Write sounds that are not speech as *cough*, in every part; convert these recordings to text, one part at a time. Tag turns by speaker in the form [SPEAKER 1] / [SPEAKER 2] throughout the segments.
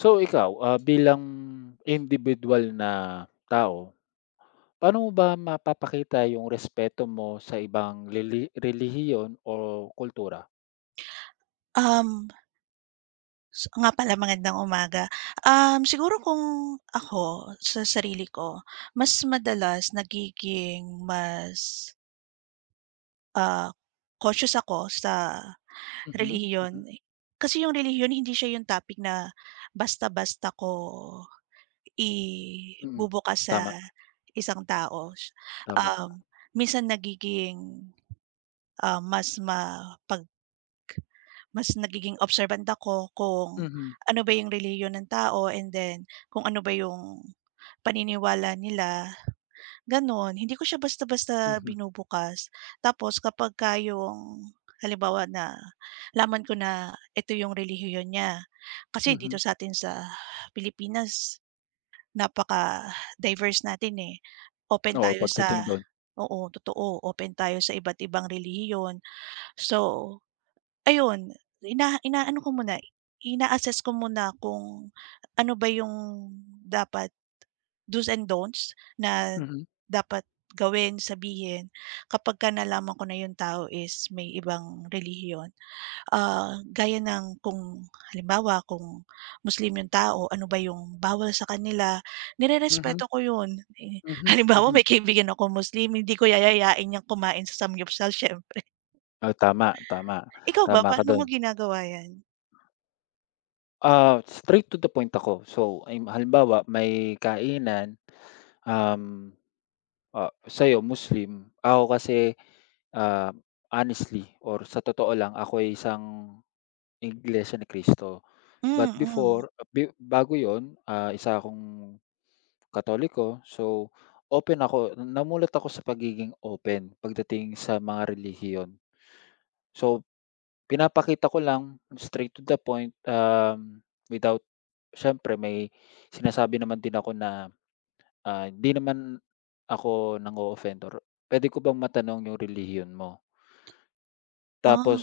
[SPEAKER 1] So ikaw, bilang individual na tao, paano mo ba mapapakita yung respeto mo sa ibang relihiyon o kultura?
[SPEAKER 2] Um, s Nga pala, magandang umaga. Siguro kung ako sa sarili ko, mas madalas nagiging mas, ah, cautious ako sa
[SPEAKER 1] Mhm,
[SPEAKER 2] relihiyon.
[SPEAKER 1] mhm,
[SPEAKER 2] Kasi yung relihiyon, hindi siya yung topic na basta-basta ko
[SPEAKER 1] mm.
[SPEAKER 2] ibubukas sa
[SPEAKER 1] Tama,
[SPEAKER 2] isang tao.
[SPEAKER 1] tama.
[SPEAKER 2] Um, Minsan nagiging, ah, mas mapag mas nagiging observant ako kung
[SPEAKER 1] Mhm,
[SPEAKER 2] ano ba yung relihiyon ng tao, and then kung ano ba yung paniniwala nila, gano'n. Hindi ko siya basta-basta
[SPEAKER 1] mhm,
[SPEAKER 2] binubukas. Tapos kapagka yung halimbawa na nalaman ko na ito yung relihiyon niya, kasi dito
[SPEAKER 1] mhm.
[SPEAKER 2] sa'tin sa Pilipinas, napaka-diverse natin, eh. Open
[SPEAKER 1] Oo,
[SPEAKER 2] tayo
[SPEAKER 1] pagdating
[SPEAKER 2] sa
[SPEAKER 1] dun.
[SPEAKER 2] Oo, totoo, open tayo sa iba't ibang relihiyon. So, ayun, ina inaano ko muna, ina-assess ko muna kung ano ba yung dapat do's and don'ts na
[SPEAKER 1] Mhm,
[SPEAKER 2] dapat gawin, sabihin kapagka nalaman ko na yung tao is may ibang relihiyon. Gaya ng kung halimbawa, kung Muslim yung tao, ano ba yung bawal sa kanila,
[SPEAKER 1] mhm,
[SPEAKER 2] nirerespeto ko yun. Eh, *laughs*
[SPEAKER 1] mhm,
[SPEAKER 2] halimbawa,
[SPEAKER 1] mhm.
[SPEAKER 2] may kaibigan akong Muslim, hindi ko yayayain niyang kumain sa samgyupsal siyempre.
[SPEAKER 1] Oh, tama, tama,
[SPEAKER 2] Ikaw ba,
[SPEAKER 1] tama ka
[SPEAKER 2] paano mo
[SPEAKER 1] dun.
[SPEAKER 2] ginagawa yan?
[SPEAKER 1] Straight to the point ako. So, halimbawa may kainan, um, sa'yo Muslim, ako kasi, ah, honestly or sa totoo lang ako'y isang Iglesia ni Cristo. But
[SPEAKER 2] Mm.
[SPEAKER 1] before be bago yun, isa akong Katoliko. So, open ako, namulat ako sa pagiging open pagdating sa mga relihiyon. So pinapakita ko lang, straight to the point, without siyempre may sinasabi naman din ako na, hindi naman ako nang-o-offend or puwede ko bang matanong yung relihiyon mo? Tapos,
[SPEAKER 2] ah,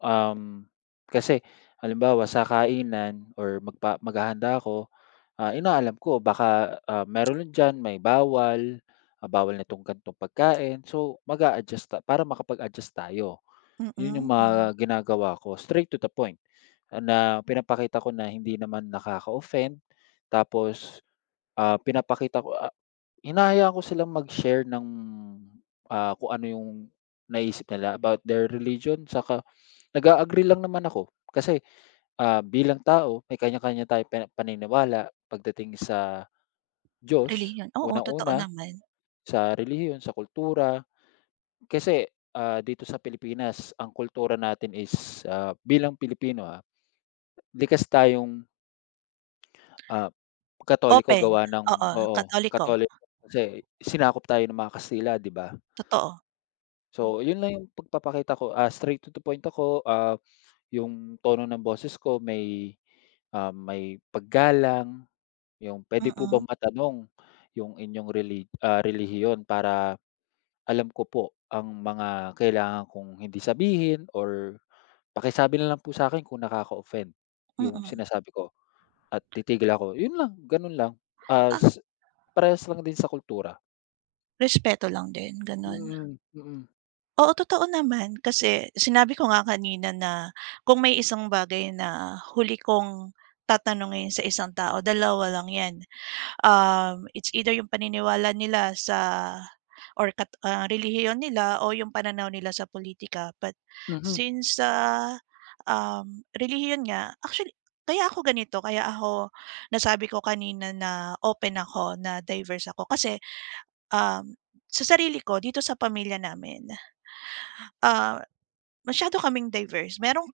[SPEAKER 1] um, kasi halimbawa sa kainan or maghahanda ako, inaalam ko baka, meron diyan may bawal, ah, bawal nitong ganitong pagkain, so mag-a-adjust para makapag-adjust tayo.
[SPEAKER 2] mm.
[SPEAKER 1] Yun yung
[SPEAKER 2] Hmm.
[SPEAKER 1] mga ginagawa ko, straight to the point. Na pinapakita ko na hindi naman nakaka-offend, tapos, pinapakita ko, hinahayaan ko silang mag-share ng, kung ano yung naisip nila about their religion saka nag agree lang naman ako. Kasi, bilang tao may kanya-kanya tayong paniniwala pagdating sa Diyos,
[SPEAKER 2] Relihiyon, oo, totoo
[SPEAKER 1] unang-una,
[SPEAKER 2] naman.
[SPEAKER 1] sa relihiyon, sa kultura. Kasi, dito sa Pilipinas ang kultura natin is, bilang Pilipino, likas tayong Ah, Katoliko
[SPEAKER 2] Open,
[SPEAKER 1] gawa ng,
[SPEAKER 2] oo,
[SPEAKER 1] oo,
[SPEAKER 2] Katoliko.
[SPEAKER 1] Katoliko kasi sinakop tayo ng mga Kastila, 'di ba?
[SPEAKER 2] Totoo. Hmm.
[SPEAKER 1] So, 'yun lang yung pagpapakita ko, straight to the point ako, yung tono ng boses ko may, may paggalang, yung, "Puwede po bang
[SPEAKER 2] Mm,
[SPEAKER 1] matanong yung inyong relihiyon para alam ko po ang mga kailangan kong hindi sabihin or pakisabi na lang po sa'kin kung nakaka-offend yung
[SPEAKER 2] mm.
[SPEAKER 1] sinasabi ko." At titigil ako, yun lang, ganun lang.
[SPEAKER 2] Ah,
[SPEAKER 1] As Parehas lang din sa kultura.
[SPEAKER 2] respeto lang din, gano'n.
[SPEAKER 1] Mm, mm.
[SPEAKER 2] Oo, totoo naman. Kasi sinabi ko nga kanina na kung may isang bagay na huli kong tatanungin sa isang tao, dalawa lang 'yan. It's either yung paniniwala nila sa, or relihiyon nila, o yung pananaw nila sa politika. But
[SPEAKER 1] Mhm,
[SPEAKER 2] since sa, relihiyon nga actually kaya ako ganito, kaya ako nasabi ko kanina na open ako, na diverse ako kasi, um, sa sarili ko dito sa pamilya namin, ah masyado kaming diverse.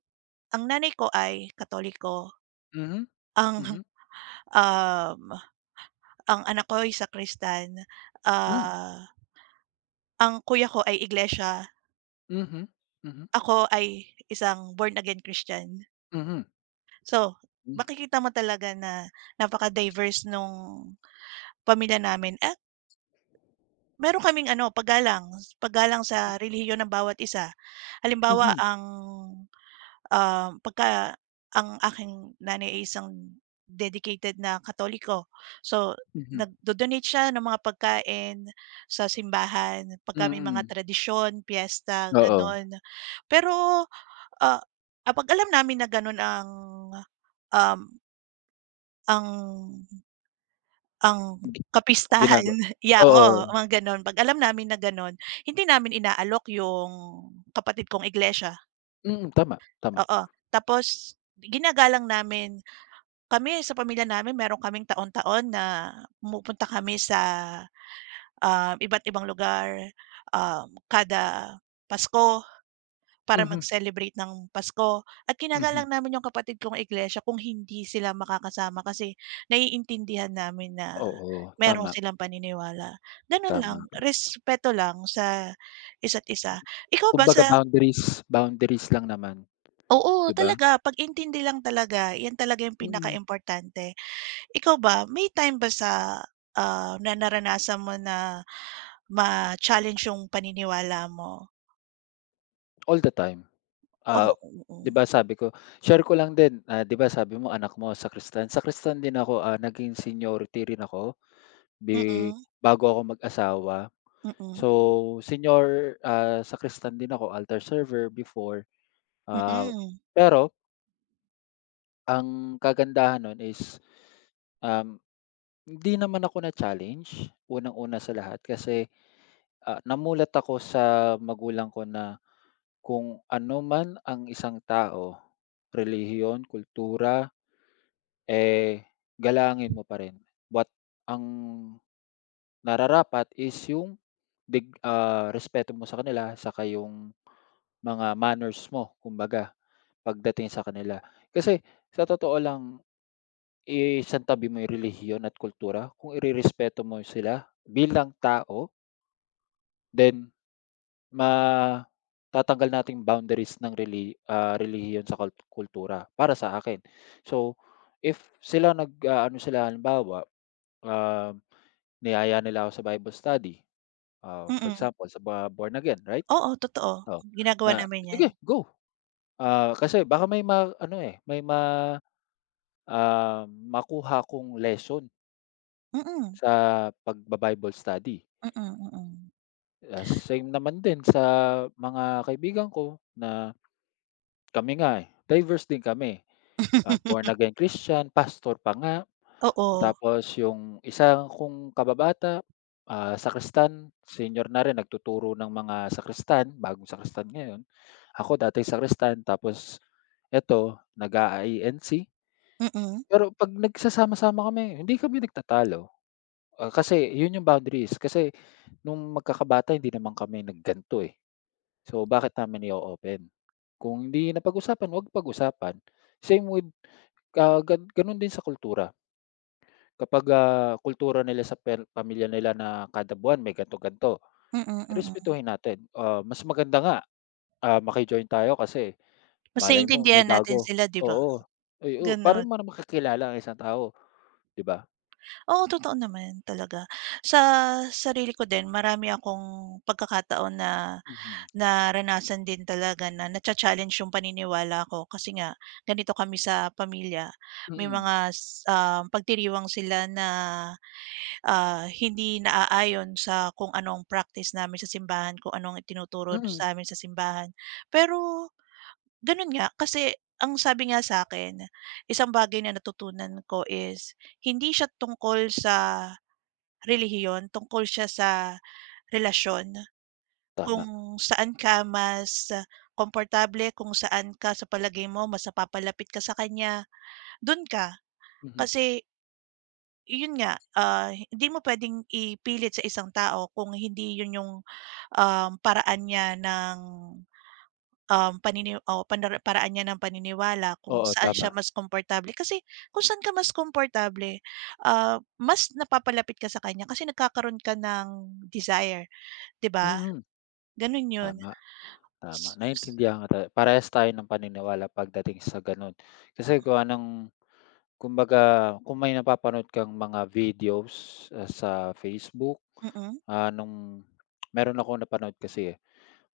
[SPEAKER 2] Ang nanay ko ay Katoliko,
[SPEAKER 1] mhm,
[SPEAKER 2] ang,
[SPEAKER 1] mhm,
[SPEAKER 2] um, ang anak ko ay sakristan,
[SPEAKER 1] hmm,
[SPEAKER 2] ah, ang kuya ko ay iglesia,
[SPEAKER 1] mhm, mhm,
[SPEAKER 2] ako ay isang born again Christian.
[SPEAKER 1] mhm,
[SPEAKER 2] So,
[SPEAKER 1] hmm,
[SPEAKER 2] makikita mo talaga na napaka-diverse nung pamilya namin, at meron kaming ano, paggalang sa relihiyon ng bawat isa. Halimbawa
[SPEAKER 1] mhm,
[SPEAKER 2] ang um, pagka ang aking nanay ay isang dedicated na Katoliko. So,
[SPEAKER 1] mhm,
[SPEAKER 2] nagdo-donate siya ng mga pagkain sa simbahan pagka may mga
[SPEAKER 1] mm.
[SPEAKER 2] tradisyon, piyesta,
[SPEAKER 1] Oo,
[SPEAKER 2] gano'n. Pero, ah, kapag alam namin na gano'n ang, um, ang ang
[SPEAKER 1] gi
[SPEAKER 2] kapistahan,
[SPEAKER 1] ginaga
[SPEAKER 2] *laughs* yeah,
[SPEAKER 1] oo,
[SPEAKER 2] oo, mga gano'n. 'Pag alam namin na gano'n, hindi namin inaalok yung kapatid kong iglesia,
[SPEAKER 1] mm, tama, tama.
[SPEAKER 2] oo. Tapos, ginagalang namin kami sa pamilya namin, meron kaming taon-taon na pumupunta kami sa, iba't ibang lugar, kada Pasko para
[SPEAKER 1] Mhm,
[SPEAKER 2] mag-celebrate ng Pasko, at kinagalang
[SPEAKER 1] mhm.
[SPEAKER 2] namin yung kapatid kong iglesia kung hindi sila makakasama kasi naiintindihan namin na
[SPEAKER 1] Oo,
[SPEAKER 2] meron
[SPEAKER 1] tama,
[SPEAKER 2] silang paniniwala. Gano'n lang,
[SPEAKER 1] tama.
[SPEAKER 2] respeto lang sa isa't isa. Ikaw ba
[SPEAKER 1] Kumbaga
[SPEAKER 2] sa
[SPEAKER 1] boundaries boundaries lang naman,
[SPEAKER 2] Oo,
[SPEAKER 1] 'di ba?
[SPEAKER 2] talaga pag-intindi lang talaga, 'yan talaga yung
[SPEAKER 1] Mm,
[SPEAKER 2] importante. Ikaw ba, may time ba sa, na naranasan mo na ma-challenge yung paniniwala mo?
[SPEAKER 1] all the time. Ah,
[SPEAKER 2] Oo, oo.
[SPEAKER 1] 'Di ba sabi ko, share ko lang din, 'di ba sabi mo anak mo sa Kristan. Sa sakristan din ako, naging seniority rin ako bi
[SPEAKER 2] Mm,
[SPEAKER 1] bago ako mag-asawa. So,
[SPEAKER 2] mm,
[SPEAKER 1] senior, sa sakristan din ako, altar server before, ah,
[SPEAKER 2] mm,
[SPEAKER 1] pero ang kagandahan nun is, um, hindi naman ako na-challenge, unang-una sa lahat kasi, namulat ako sa magulang ko na kung ano man ang isang tao, relihiyon, kultura. Eh, galangin mo pa rin, but ang nararapat is yung respeto mo sa kanila saka yung mga manners mo, kumbaga pagdating sa kanila. Kasi sa totoo lang, isantabi mo yung relihiyon at kultura, kung irerespeto mo sila bilang tao, then ma tatanggal natin boundaries ng relihiyon sa kultura para sa akin. So, if sila ano sila halimbawa, ah niyaya nila ako sa Bible study, for
[SPEAKER 2] mm.
[SPEAKER 1] example sa mga born again, right?
[SPEAKER 2] Oo, totoo.
[SPEAKER 1] Oh,
[SPEAKER 2] Ginagawa
[SPEAKER 1] na
[SPEAKER 2] namin 'yan.
[SPEAKER 1] sige go, kasi baka may ma-ano, eh, may makuha kong lesson
[SPEAKER 2] Mm,
[SPEAKER 1] sa pagba-Bible study.
[SPEAKER 2] mm, mm.
[SPEAKER 1] Same naman din sa mga kaibigan ko na kami nga, eh, diverse din kami, born
[SPEAKER 2] *laughs*
[SPEAKER 1] again Christian, pastor pa nga.
[SPEAKER 2] Oo,
[SPEAKER 1] Tapos yung isa kong kababata, sakristan, senior na rin nagtuturo ng mga sakristan, bagong sakristan ngayon. Ako dati sakristan, tapos eto nag-a-INC.
[SPEAKER 2] mm.
[SPEAKER 1] Pero 'pag nagsasama-sama kami, hindi kami nagtatalo,
[SPEAKER 2] O,
[SPEAKER 1] kasi yun yung boundaries kasi nung magkakabata hindi naman kami nagganto, eh. So, bakit namin i-o-open? Kung hindi napag-usapan, 'wag pag-usapan. Same with, gano'n din sa kultura. Kapag, kultura nila sa pamilya nila na kada buwan may ganito,
[SPEAKER 2] mm, mm.
[SPEAKER 1] respetuhin natin. Mas maganda nga, maki-join tayo kasi
[SPEAKER 2] Mas
[SPEAKER 1] malay mo may
[SPEAKER 2] naiintindihan natin
[SPEAKER 1] bago.
[SPEAKER 2] sila, 'di ba?
[SPEAKER 1] Oo, ay, oo, para
[SPEAKER 2] Gano'n.
[SPEAKER 1] mo makakilala ang isang tao, 'di ba?
[SPEAKER 2] Oo, totoo naman talaga. Sa sarili ko din, marami akong pagkakataon na
[SPEAKER 1] Mhm,
[SPEAKER 2] naranasan din talaga na nacha-challenge yung paniniwala ko, kasi nga ganito kami sa pamilya. May
[SPEAKER 1] mm,
[SPEAKER 2] mga pagdiriwang sila na, hindi naaayon sa kung anong practice namin sa simbahan, kung anong itinuturo
[SPEAKER 1] mm,
[SPEAKER 2] sa'min sa simbahan. Pero gano'n nga, kasi ang sabi nga sa'kin, isang bagay na natutunan ko is hindi siya tungkol sa relihiyon, tungkol siya sa relasyon.
[SPEAKER 1] tama,
[SPEAKER 2] Kung saan ka mas, komportable, kung saan ka sa palagay mo mas napapalapit ka sa kanya, dun ka.
[SPEAKER 1] mhm,
[SPEAKER 2] Kasi yun nga, hindi mo puwedeng ipilit sa isang tao kung hindi yun yung, paraan niya ng, um, panini o panara paraan niya ng paniniwala kung
[SPEAKER 1] oo,
[SPEAKER 2] saan siya
[SPEAKER 1] tama,
[SPEAKER 2] mas komportable. Kasi kung saan ka mas komportable, mas napapalapit ka sa kanya kasi nagkakaroon ka ng desire, 'di ba?
[SPEAKER 1] mm,
[SPEAKER 2] Ganun yun.
[SPEAKER 1] tama,
[SPEAKER 2] S
[SPEAKER 1] tama.
[SPEAKER 2] s
[SPEAKER 1] Naiintindihan kita, parehas tayo ng paniniwala pagdating sa gano'n. Kasi gawa ng, kumbaga, kung may napapanood kang mga videos, sa Facebook,
[SPEAKER 2] Mm.
[SPEAKER 1] nung meron akong napanood kasi, eh,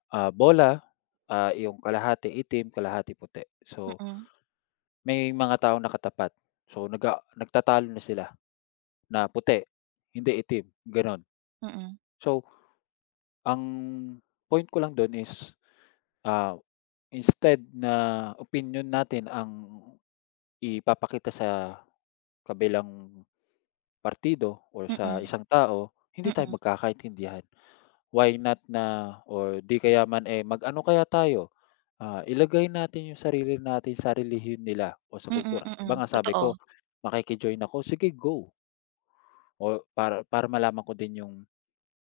[SPEAKER 1] bola, yung kalahati itim, kalahati puti. So,
[SPEAKER 2] Mm,
[SPEAKER 1] may mga taong nakatapat. So, nagtatalo na sila na puti, hindi itim, gano'n.
[SPEAKER 2] mm,
[SPEAKER 1] So, ang point ko lang do'n is, ah, instead na opinyon natin ang ipapakita sa kabilang partido or sa
[SPEAKER 2] mm,
[SPEAKER 1] isang tao, hindi tayo
[SPEAKER 2] mm,
[SPEAKER 1] magkakaintindihan. Why not na, or 'di kaya man, eh, mag-ano kaya tayo, ilagay natin yung sarili natin sa relihiyon nila o sa
[SPEAKER 2] mm, mm,
[SPEAKER 1] kultura. 'Di ba
[SPEAKER 2] mm.
[SPEAKER 1] nga sabi
[SPEAKER 2] Totoo.
[SPEAKER 1] ko, makiki-join ako, sige go o para para malaman ko din yung,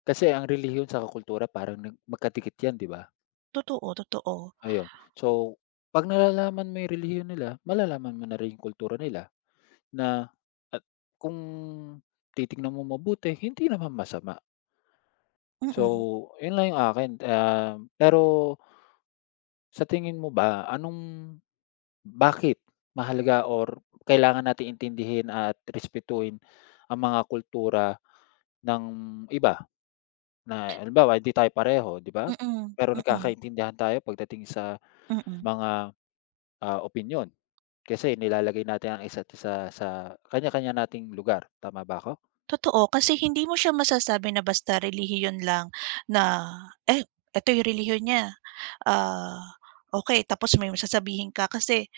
[SPEAKER 1] kasi ang relihiyon sa kultura parang magkadikit 'yan, 'di ba?
[SPEAKER 2] Totoo, totoo.
[SPEAKER 1] Ayun. So, 'pag nalalaman mo yung relihiyon nila, malalaman mo na rin yung kultura nila, na at kung titignan mo mabuti, hindi naman masama.
[SPEAKER 2] Mm,
[SPEAKER 1] So,
[SPEAKER 2] mm,
[SPEAKER 1] yun lang yung akin, pero sa tingin mo ba bakit mahalaga or kailangan nating intindihin at respetuhin ang mga kultura ng iba? Na halimbawa hindi tayo pareho, 'di ba?
[SPEAKER 2] mm, mm,
[SPEAKER 1] Pero
[SPEAKER 2] mm,
[SPEAKER 1] nagkakaintindihan tayo pagdating sa
[SPEAKER 2] mm, mm.
[SPEAKER 1] mga, opinyon, kasi nilalagay natin ang isa't isa sa kanya-kanya nating lugar, tama ba ako?
[SPEAKER 2] Totoo, kasi hindi mo siya masasabi na basta relihiyon lang na, "Eh, eto yung relihiyon niya, ah, okay." Tapos may sasabihin ka, kasi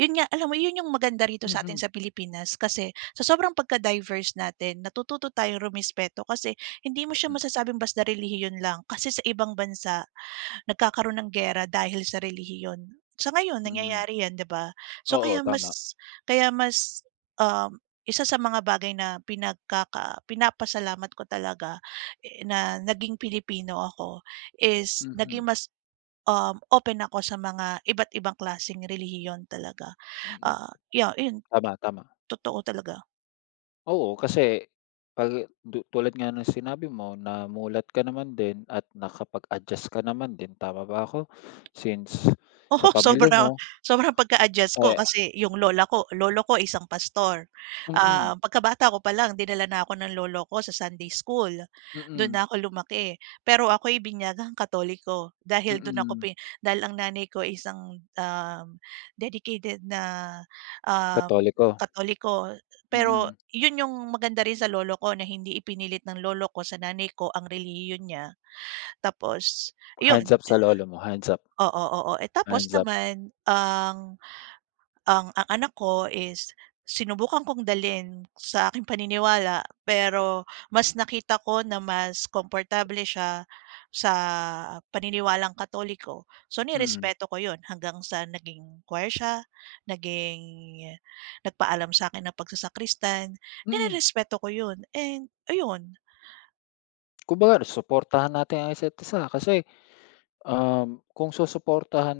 [SPEAKER 2] yun nga, alam mo, yun yung maganda rito sa atin
[SPEAKER 1] Mhm,
[SPEAKER 2] sa Pilipinas kasi sa sobrang pagka-diverse natin, natututo tayong rumespeto kasi hindi mo siya
[SPEAKER 1] mhm,
[SPEAKER 2] masasabing basta relihiyon lang kasi sa ibang bansa nagkakaroon ng giyera dahil sa relihiyon. Sa ngayon
[SPEAKER 1] mm.
[SPEAKER 2] nangyayari 'yan, 'di ba? So kaya
[SPEAKER 1] Oo, tama.
[SPEAKER 2] mas, kaya mas, um, isa sa mga bagay na pinapasalamat ko talaga, eh, na naging Pilipino ako is naging
[SPEAKER 1] Mhm,
[SPEAKER 2] mas, open ako sa mga iba't ibang klaseng relihiyon talaga.
[SPEAKER 1] mm.
[SPEAKER 2] Ah, yeah, 'yun
[SPEAKER 1] Tama, tama.
[SPEAKER 2] totoo talaga.
[SPEAKER 1] Oo, kasi 'pag tulad nga ng sinabi mo, namulat ka naman din at nakapag-adjust ka naman din, tama ba ako? Since
[SPEAKER 2] Oo,
[SPEAKER 1] sa
[SPEAKER 2] *laughs*
[SPEAKER 1] pamilya
[SPEAKER 2] sobra
[SPEAKER 1] niyo,
[SPEAKER 2] sobrang pagka-adjust ko
[SPEAKER 1] eh,
[SPEAKER 2] kasi yung lola ko lolo ko isang pastor.
[SPEAKER 1] mm,
[SPEAKER 2] Pagkabata ko pa lang, dinala na ako ng lolo ko sa Sunday school, dun
[SPEAKER 1] mm,
[SPEAKER 2] na ako lumaki. Pero ako'y binyagang Katoliko
[SPEAKER 1] mm,
[SPEAKER 2] dahil dun ako
[SPEAKER 1] mm,
[SPEAKER 2] pin dahil ang nanay ko ay isang, dedicated na, um,
[SPEAKER 1] Katoliko,
[SPEAKER 2] Katoliko.
[SPEAKER 1] mm.
[SPEAKER 2] Pero
[SPEAKER 1] Mm,
[SPEAKER 2] yun yung maganda rin sa lolo ko na hindi ipinilit ng lolo ko sa nanay ko ang relihiyon niya. Tapos, yun.
[SPEAKER 1] hands up sa lolo mo,
[SPEAKER 2] Oo, oo. Eh, tapos
[SPEAKER 1] hands up,
[SPEAKER 2] naman ang anak ko is sinubukan kong dalhin sa aking paniniwala, pero mas nakita ko na mas komportable siya sa paniniwalang Katoliko. So,
[SPEAKER 1] mm,
[SPEAKER 2] nirespeto ko 'yun hanggang sa naging choir siya, naging nagpaalam sa'kin ng pagsasakristan,
[SPEAKER 1] mm.
[SPEAKER 2] nirerespeto ko 'yun and ayun.
[SPEAKER 1] Kumbaga suportahan natin ang isa't isa kasi, kung susuportahan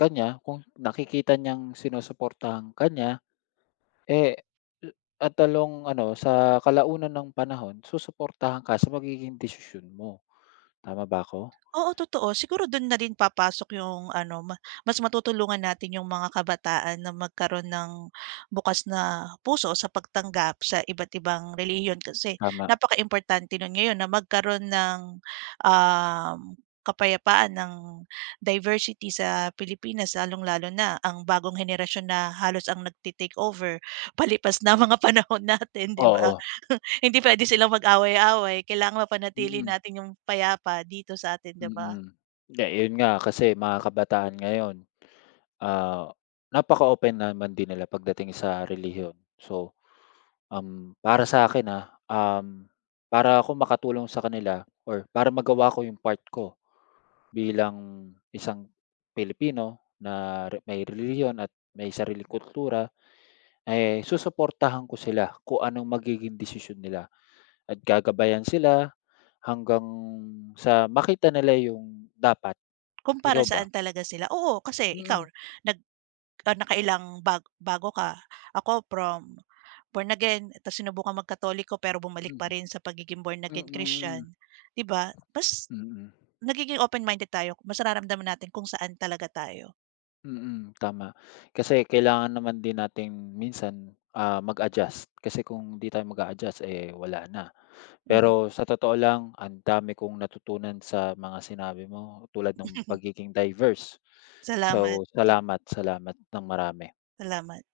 [SPEAKER 1] ka niya, kung nakikita niyang sinusuportahan ka niya. Eh, at talong ano, sa kalaunan ng panahon susuportahan ka sa magiging desisyon mo, tama ba ako?
[SPEAKER 2] Oo, totoo. Siguro dun na rin papasok yung ano, mas matutulungan natin yung mga kabataan na magkaroon ng bukas na puso sa pagtanggap sa iba't ibang relihiyon kasi
[SPEAKER 1] Tama,
[SPEAKER 2] importante nun ngayon na magkaroon ng, kapayapaan ng diversity sa Pilipinas, lalong-lalo na ang bagong henerasyon na halos ang nagte-take over *laughs* palipas na mga panahon natin, 'di ba?
[SPEAKER 1] oo,
[SPEAKER 2] Hindi puwede silang mag-away-away, kailangan mapanatili
[SPEAKER 1] mm,
[SPEAKER 2] natin yung payapa dito sa atin, 'di ba?
[SPEAKER 1] mm. Hindi, yun nga kasi mga kabataan ngayon, ah, napaka-open naman din nila pagdating sa relihiyon. So, para sa akin, para ako makatulong sa kanila or para magawa ko yung part ko bilang isang Pilipino na may relihiyon at may sariling kultura. Eh, susuportahan ko sila kung anong magiging desisyon nila at gagabayan sila hanggang sa makita nila yung dapat.
[SPEAKER 2] Para
[SPEAKER 1] Ikaw ba?
[SPEAKER 2] saan talaga sila, oo kasi ikaw
[SPEAKER 1] Mm,
[SPEAKER 2] nag nakailang bago ka, ako from born again tapos sinubukang magkatoliko pero bumalik pa
[SPEAKER 1] mm,
[SPEAKER 2] rin sa pagiging born again Christian,
[SPEAKER 1] mm,
[SPEAKER 2] 'di ba? Mas
[SPEAKER 1] mm,
[SPEAKER 2] nagiging open-minded tayo, mas nararamdaman natin kung saan talaga tayo.
[SPEAKER 1] mm, tama. Kasi kailangan naman din nating minsan, mag-adjust kasi kung hindi tayo mag-a-adjust, eh, wala na.
[SPEAKER 2] Mm.
[SPEAKER 1] Pero sa totoo lang, ang dami kong natutunan sa mga sinabi mo tulad ng
[SPEAKER 2] *laughs*
[SPEAKER 1] pagiging diverse.
[SPEAKER 2] Salamat,
[SPEAKER 1] So, salamat, salamat ng marami.
[SPEAKER 2] salamat.